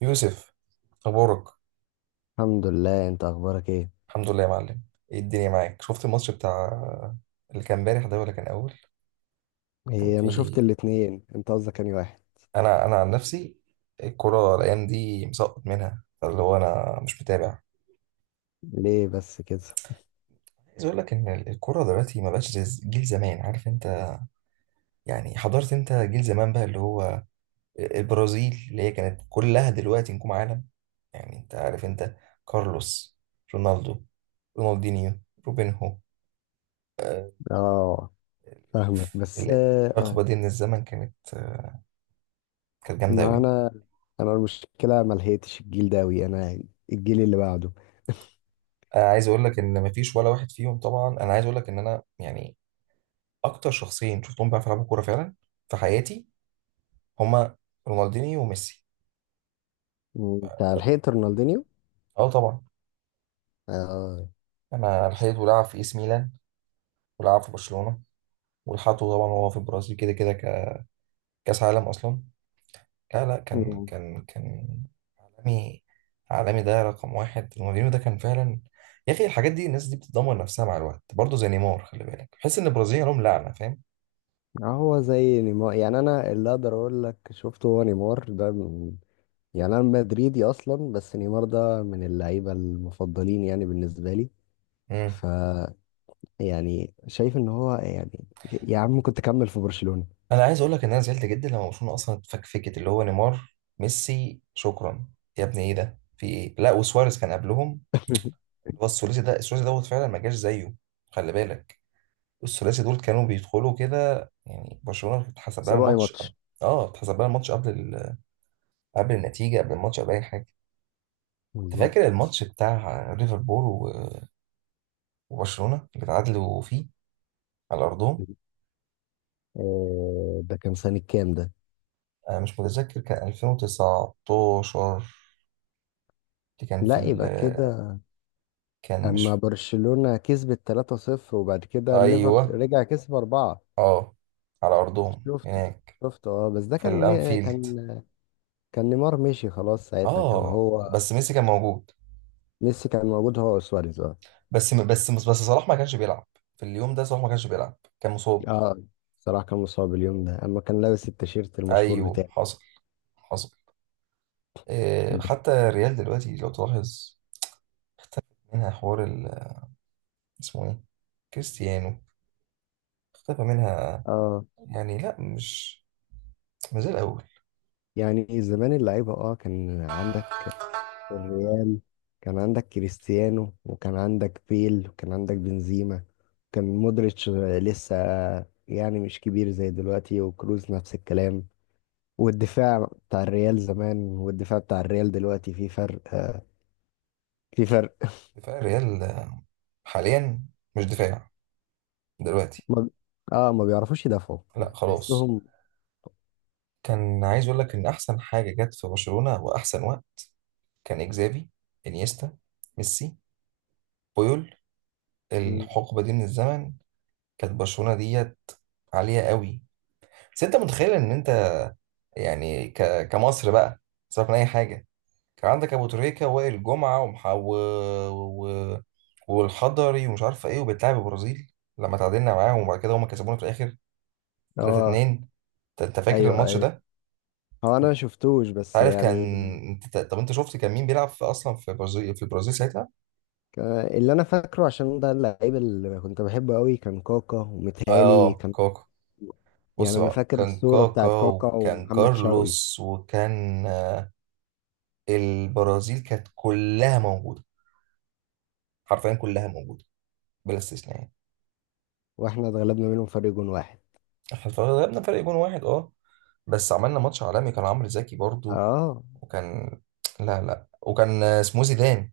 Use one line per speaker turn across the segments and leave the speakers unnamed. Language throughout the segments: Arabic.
يوسف، اخبارك؟
الحمد لله، انت اخبارك ايه؟
الحمد لله يا معلم. ايه الدنيا معاك؟ شفت الماتش بتاع اللي كان امبارح ده ولا كان اول؟ كان
ايه، انا شفت
في.
الاتنين، انت قصدك انهي واحد؟
انا عن نفسي، الكرة الايام دي مسقط منها، فاللي هو انا مش متابع.
ليه بس كده؟
عايز اقول لك ان الكرة دلوقتي ما بقاش زي جيل زمان، عارف انت؟ يعني حضرت انت جيل زمان بقى اللي هو، البرازيل اللي هي كانت كلها دلوقتي نجوم عالم. يعني انت عارف انت. كارلوس، رونالدو، رونالدينيو، روبينهو، آه،
اه، فاهمك بس.
ال-
اه،
الحقبه دي من الزمن كانت جامده
ما
قوي.
انا المشكله ما لحقتش الجيل ده اوي، انا الجيل اللي بعده.
انا عايز اقول لك ان مفيش ولا واحد فيهم طبعا، انا عايز اقول لك ان انا يعني اكتر شخصين شفتهم بيعرفوا يلعبوا كوره فعلا في حياتي هما رونالدينيو وميسي.
انت لحقت رونالدينيو؟
اه طبعا.
اه.
انا لحقته لعب في ايس ميلان ولعب في برشلونه، ولحقته طبعا وهو في البرازيل كده كده كاس عالم اصلا. لا لا كان
مم.
كان كان عالمي. عالمي، ده رقم واحد، رونالدينيو ده كان فعلا يا اخي. الحاجات دي، الناس دي بتدمر نفسها مع الوقت برضه زي نيمار، خلي بالك، بحس ان البرازيل لهم لعنه، فاهم؟
هو زي نيمار، يعني انا اللي اقدر اقول لك شفته هو نيمار ده يعني انا مدريدي اصلا، بس نيمار ده من اللعيبه المفضلين يعني بالنسبه لي.
مم.
ف يعني شايف ان هو، يعني يا عم كنت كمل في برشلونة.
انا عايز اقول لك ان انا زعلت جدا لما برشلونه اصلا اتفكفكت، اللي هو نيمار ميسي شكرا يا ابني، ايه ده في ايه، لا وسواريز كان قبلهم. هو الثلاثي ده، الثلاثي دوت فعلا ما جاش زيه. خلي بالك، الثلاثي دول كانوا بيدخلوا كده، يعني برشلونه اتحسب لها
سبعة اي
الماتش قبل.
ماتش؟
اه، اتحسب لها الماتش قبل قبل النتيجه، قبل الماتش، قبل اي حاجه. انت
بالظبط.
فاكر الماتش بتاع ليفربول وبرشلونه اللي اتعادلوا فيه على ارضهم؟
آه، ده كان سنة كام ده؟
انا مش متذكر، كان 2019، اللي كان في
لا، يبقى كده.
كان
اما
مش،
برشلونة كسبت 3-0، وبعد كده الليفر
ايوه،
رجع كسب 4.
اه، على ارضهم
شفت؟
هناك،
اه، بس ده
في
كان
الانفيلد.
كان، كان نيمار مشي خلاص ساعتها كان
اه،
هو.
بس ميسي كان موجود.
ميسي كان موجود هو وسواريز، اه.
بس صلاح ما كانش بيلعب في اليوم ده. صلاح ما كانش بيلعب، كان مصاب.
اه، صراحة كان مصاب اليوم ده اما كان لابس التيشيرت المشهور
ايوه،
بتاعه.
حصل، حصل. إيه،
بس.
حتى الريال دلوقتي لو تلاحظ اختفى منها حوار اسمه ايه، كريستيانو، اختفى منها.
اه
يعني لا، مش زي الاول.
يعني زمان اللعيبة كان عندك الريال، كان عندك كريستيانو وكان عندك بيل وكان عندك بنزيما. كان مودريتش لسه يعني مش كبير زي دلوقتي، وكروز نفس الكلام. والدفاع بتاع الريال زمان والدفاع بتاع الريال دلوقتي في فرق، في فرق.
دفاع الريال حاليا مش دفاع دلوقتي.
ما اه ما بيعرفوش يدافعوا.
لا خلاص.
تحسهم.
كان عايز اقول لك ان احسن حاجه جت في برشلونه واحسن وقت كان إجزافي، إنيستا، ميسي، بويول. الحقبة دي من الزمن كانت برشلونة ديت عالية قوي. بس أنت متخيل إن أنت، يعني كمصر بقى، سيبك من أي حاجة، كان عندك أبو تريكة ووائل جمعة و والحضري ومش عارف إيه، وبتلعب البرازيل، لما تعادلنا معاهم وبعد كده هما كسبونا في الآخر
اه.
3-2. أنت فاكر
ايوه،
الماتش
ايوه،
ده؟
هو انا ما
أنت
شفتوش بس
عارف كان،
يعني.
طب أنت شفت كان مين بيلعب في أصلا في البرازيل، في البرازيل ساعتها؟
ك- اللي انا فاكره عشان ده اللعيب اللي كنت بحبه قوي كان كاكا ومتهالي.
آه، كوكا. بص
يعني انا
بقى،
فاكر
كان
الصورة
كاكا
بتاعت كاكا
وكان
ومحمد شوقي.
كارلوس وكان، البرازيل كانت كلها موجودة، حرفيا كلها موجودة، بلا استثناء يعني.
واحنا اتغلبنا منهم فرق جون واحد.
احنا غلبنا فرق جون واحد، اه، بس عملنا ماتش عالمي. كان عمرو زكي برضو،
اه.
وكان، لا لا، وكان، اسمه ايه، زيدان.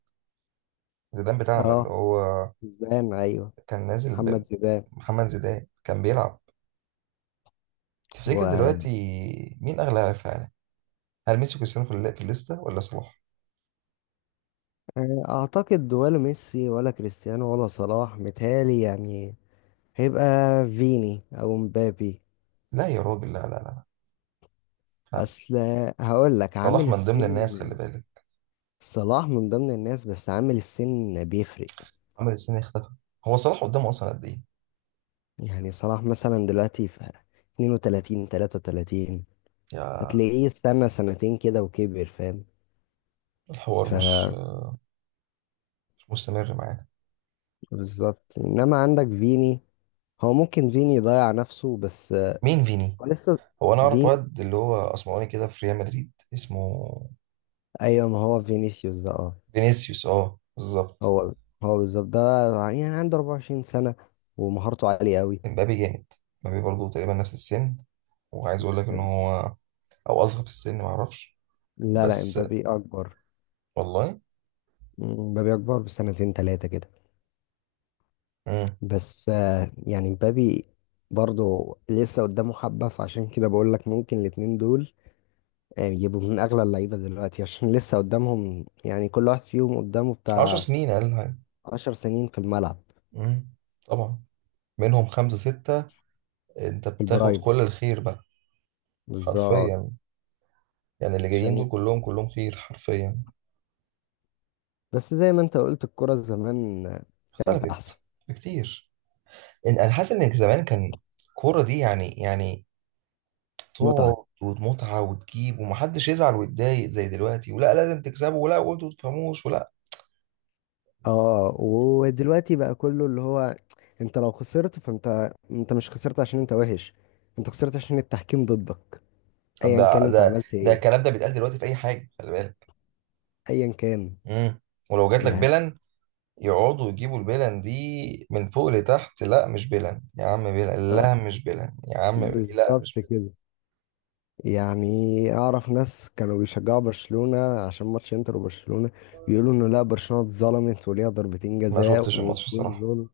زيدان بتاعنا اللي
اه،
هو
زيدان، ايوه.
كان نازل.
محمد زيدان.
بمحمد زيدان كان بيلعب. تفتكر
و
دلوقتي مين اغلى لاعب في العالم؟ هل ميسي وكريستيانو في في الليستة، ولا صلاح؟
اعتقد ولا ميسي ولا كريستيانو ولا صلاح متهيألي. يعني هيبقى فيني او مبابي.
لا يا راجل، لا لا لا، لا.
اصل هقول لك،
صلاح
عامل
من ضمن الناس، خلي
السن.
بالك.
صلاح من ضمن الناس بس عامل السن بيفرق.
عمل السنة اختفى. هو صلاح قدامه أصلا قد إيه؟
يعني صلاح مثلا دلوقتي في 32، 33.
يا،
هتلاقيه استنى سنتين كده وكبر، فاهم؟
الحوار
ف
مش مستمر معانا.
بالظبط، انما عندك فيني. هو ممكن فيني يضيع نفسه بس.
مين فيني؟
هو لسه
هو أنا أعرف
فين.
واد اللي هو أسمراني كده في ريال مدريد، اسمه
ايوه، ما هو فينيسيوس ده، اه.
فينيسيوس، أه بالظبط.
هو هو بالظبط ده. يعني عنده 24 سنة ومهارته عالية قوي.
امبابي جامد. امبابي برضه تقريبا نفس السن، وعايز أقول لك إن هو أو أصغر في السن، معرفش.
لا، لا،
بس
امبابي اكبر.
والله.
امبابي اكبر بسنتين ثلاثة كده.
مم.
بس. يعني امبابي برضه لسه قدامه حبة، فعشان كده بقول لك ممكن الاتنين دول يبقوا من اغلى اللعيبة دلوقتي عشان لسه قدامهم. يعني كل واحد فيهم قدامه
عشر
بتاع
سنين أقل حاجة.
10 سنين في الملعب.
مم. طبعا، منهم خمسة ستة أنت
في
بتاخد
البرايم.
كل الخير بقى،
بالظبط.
حرفيا. يعني اللي جايين
عشان
دول كلهم كلهم خير، حرفيا.
بس زي ما انت قلت الكرة زمان كانت احسن.
اختلفت كتير. انا حاسس ان زمان كان الكوره دي، يعني تقعد
متعة.
ومتعه وتجيب، ومحدش يزعل ويتضايق زي دلوقتي، ولا لازم تكسبوا، ولا وانتوا ما تفهموش، ولا.
اه، ودلوقتي بقى كله اللي هو، انت لو خسرت، فانت مش خسرت عشان انت وحش، انت خسرت عشان التحكيم ضدك.
طب
ايا
ده،
كان انت
ده
عملت
ده
ايه،
الكلام ده بيتقال دلوقتي في اي حاجه، خلي بالك.
ايا كان.
امم. ولو جات لك
يعني
بلن، يقعدوا يجيبوا البلن دي من فوق لتحت. لا مش بلن يا عم، بلن،
آه،
لا مش بلن يا عم، لا
بالظبط
مش بلن.
كده. يعني اعرف ناس كانوا بيشجعوا برشلونة عشان ماتش انتر وبرشلونة، بيقولوا انه لا، برشلونة اتظلمت وليها ضربتين
ما
جزاء
شفتش الماتش الصراحه.
وجول.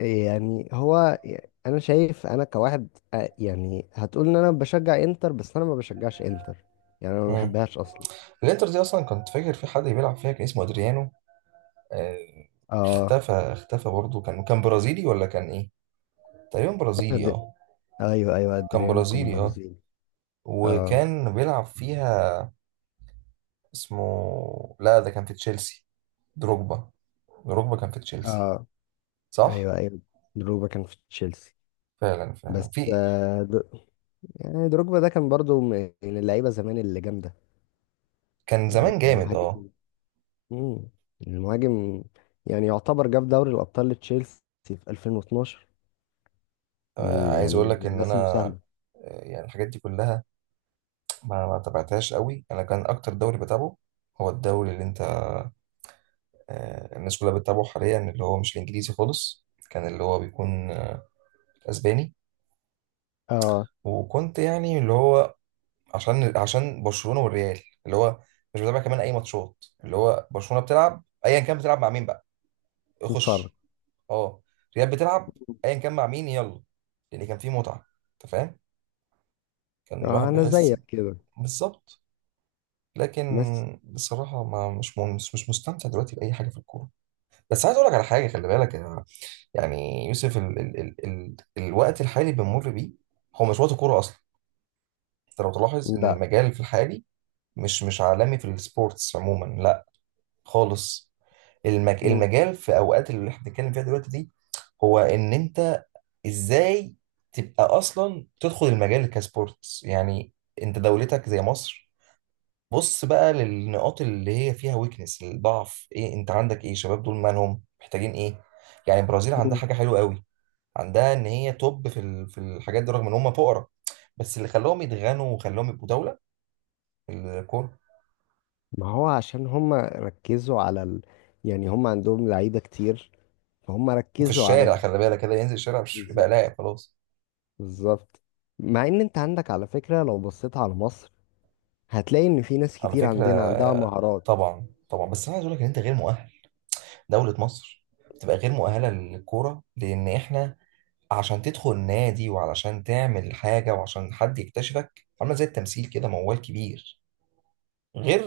يعني هو انا شايف انا كواحد. آه، يعني هتقول ان انا بشجع انتر بس انا ما بشجعش انتر. يعني انا ما
امم.
بحبهاش اصلا.
الانتر دي اصلا كنت فاكر في حد بيلعب فيها كان اسمه ادريانو، آه،
اه.
اختفى برضه، كان برازيلي ولا كان ايه؟ تقريبا برازيلي،
أد-
اه،
ايوه، ايوه،
كان
ادريانو كان
برازيلي، اه،
برازيلي، اه.
وكان بيلعب فيها. اسمه، لا ده كان في تشيلسي، دروجبا. دروجبا كان في تشيلسي،
اه،
صح.
ايوه، ايوه، دروجبا كان في تشيلسي.
فعلا فعلا
بس.
في
يعني دروجبا ده كان برضو من اللعيبه زمان اللي جامده.
كان
يعني
زمان جامد
مهاجم.
اه.
مم. المهاجم. يعني يعتبر جاب دوري الابطال لتشيلسي في 2012.
عايز
يعني
اقول
من
لك ان انا،
الناس المساهمه.
يعني الحاجات دي كلها ما تابعتهاش قوي. انا كان اكتر دوري بتابعه هو الدوري اللي انت، الناس كلها بتتابعه حاليا، اللي هو مش الانجليزي خالص، كان اللي هو بيكون اسباني.
اه.
وكنت يعني اللي هو، عشان برشلونه والريال، اللي هو مش بتابع كمان اي ماتشات. اللي هو برشلونه بتلعب ايا كان، بتلعب مع مين بقى،
تتفرج.
اخش. اه، ريال بتلعب ايا كان مع مين، يلا. لان كان في متعه، انت فاهم، كان
آه،
الواحد
انا
بيحس
زيك كده.
بالظبط. لكن،
بس.
بصراحه ما مش مش مستمتع دلوقتي باي حاجه في الكوره. بس عايز اقول لك على حاجه، خلي بالك يعني يوسف، ال ال ال ال الوقت الحالي اللي بنمر بيه هو مش وقت كوره اصلا. انت لو تلاحظ ان
لا.
المجال في الحالي مش عالمي في السبورتس عموما، لا خالص.
مم.
المجال في اوقات اللي احنا بنتكلم فيها دلوقتي دي، هو ان انت ازاي تبقى اصلا تدخل المجال كسبورتس يعني. انت دولتك زي مصر، بص بقى للنقاط اللي هي فيها، ويكنس الضعف ايه، انت عندك ايه، شباب دول مالهم، محتاجين ايه. يعني البرازيل عندها
مم.
حاجه حلوه قوي، عندها ان هي توب في في الحاجات دي، رغم ان هم فقراء. بس اللي خلاهم يتغنوا وخلاهم يبقوا دوله، الكوره.
ما هو عشان هم ركزوا يعني هم عندهم لعيبة كتير، فهم
وفي
ركزوا
الشارع، خلي بالك، كده ينزل الشارع، مش يبقى
بالظبط،
لاعب خلاص.
بالظبط. مع ان انت عندك على فكرة، لو بصيت على مصر هتلاقي ان في ناس
على
كتير
فكرة،
عندنا عندها مهارات.
طبعا طبعا، بس انا عايز اقول لك ان انت غير مؤهل. دولة مصر بتبقى غير مؤهلة للكورة، لان احنا عشان تدخل نادي وعلشان تعمل حاجة وعشان حد يكتشفك، عاملة زي التمثيل كده موال كبير. غير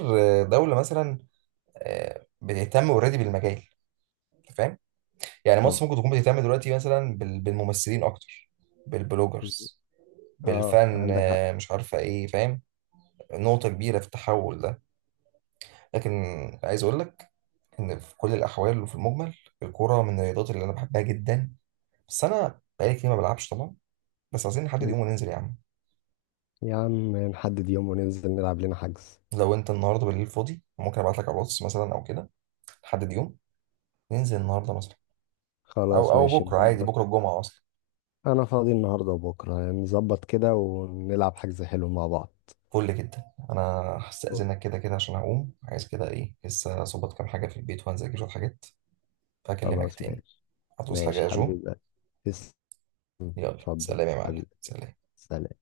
دولة مثلا بتهتم اوريدي بالمجال، أنت فاهم. يعني
طب.
مصر ممكن تكون بتهتم دلوقتي مثلا بالممثلين اكتر، بالبلوجرز،
اه،
بالفن،
عندك حق.
مش عارفة ايه، فاهم؟ نقطة كبيرة في التحول ده. لكن، عايز اقول لك إن في كل الأحوال وفي المجمل، الكورة من الرياضات اللي أنا بحبها جدا. بس أنا بقالي كتير ما بلعبش طبعا. بس عايزين نحدد
مم.
يوم وننزل يا عم.
يا عم نحدد يوم وننزل نلعب لنا حجز.
لو أنت النهاردة بالليل فاضي، ممكن أبعت لك على الواتس مثلا أو كده. نحدد يوم، ننزل النهاردة مثلا، أو
خلاص،
أو
ماشي،
بكرة عادي،
نظبط.
بكرة الجمعة أصلا.
انا فاضي النهارده وبكره، نظبط كده ونلعب حجز حلو مع بعض.
فل جدا. أنا هستأذنك كده كده، عشان هقوم، عايز كده إيه، لسه أظبط كام حاجة في البيت وهنذاكر شوية حاجات، فهكلمك
خلاص
تاني.
ماشي.
هتوصي حاجة
ماشي
يا جو؟
حبيبي، تسلم.
يلا،
اتفضل
سلام يا معلم،
حبيبي،
سلام.
سلام.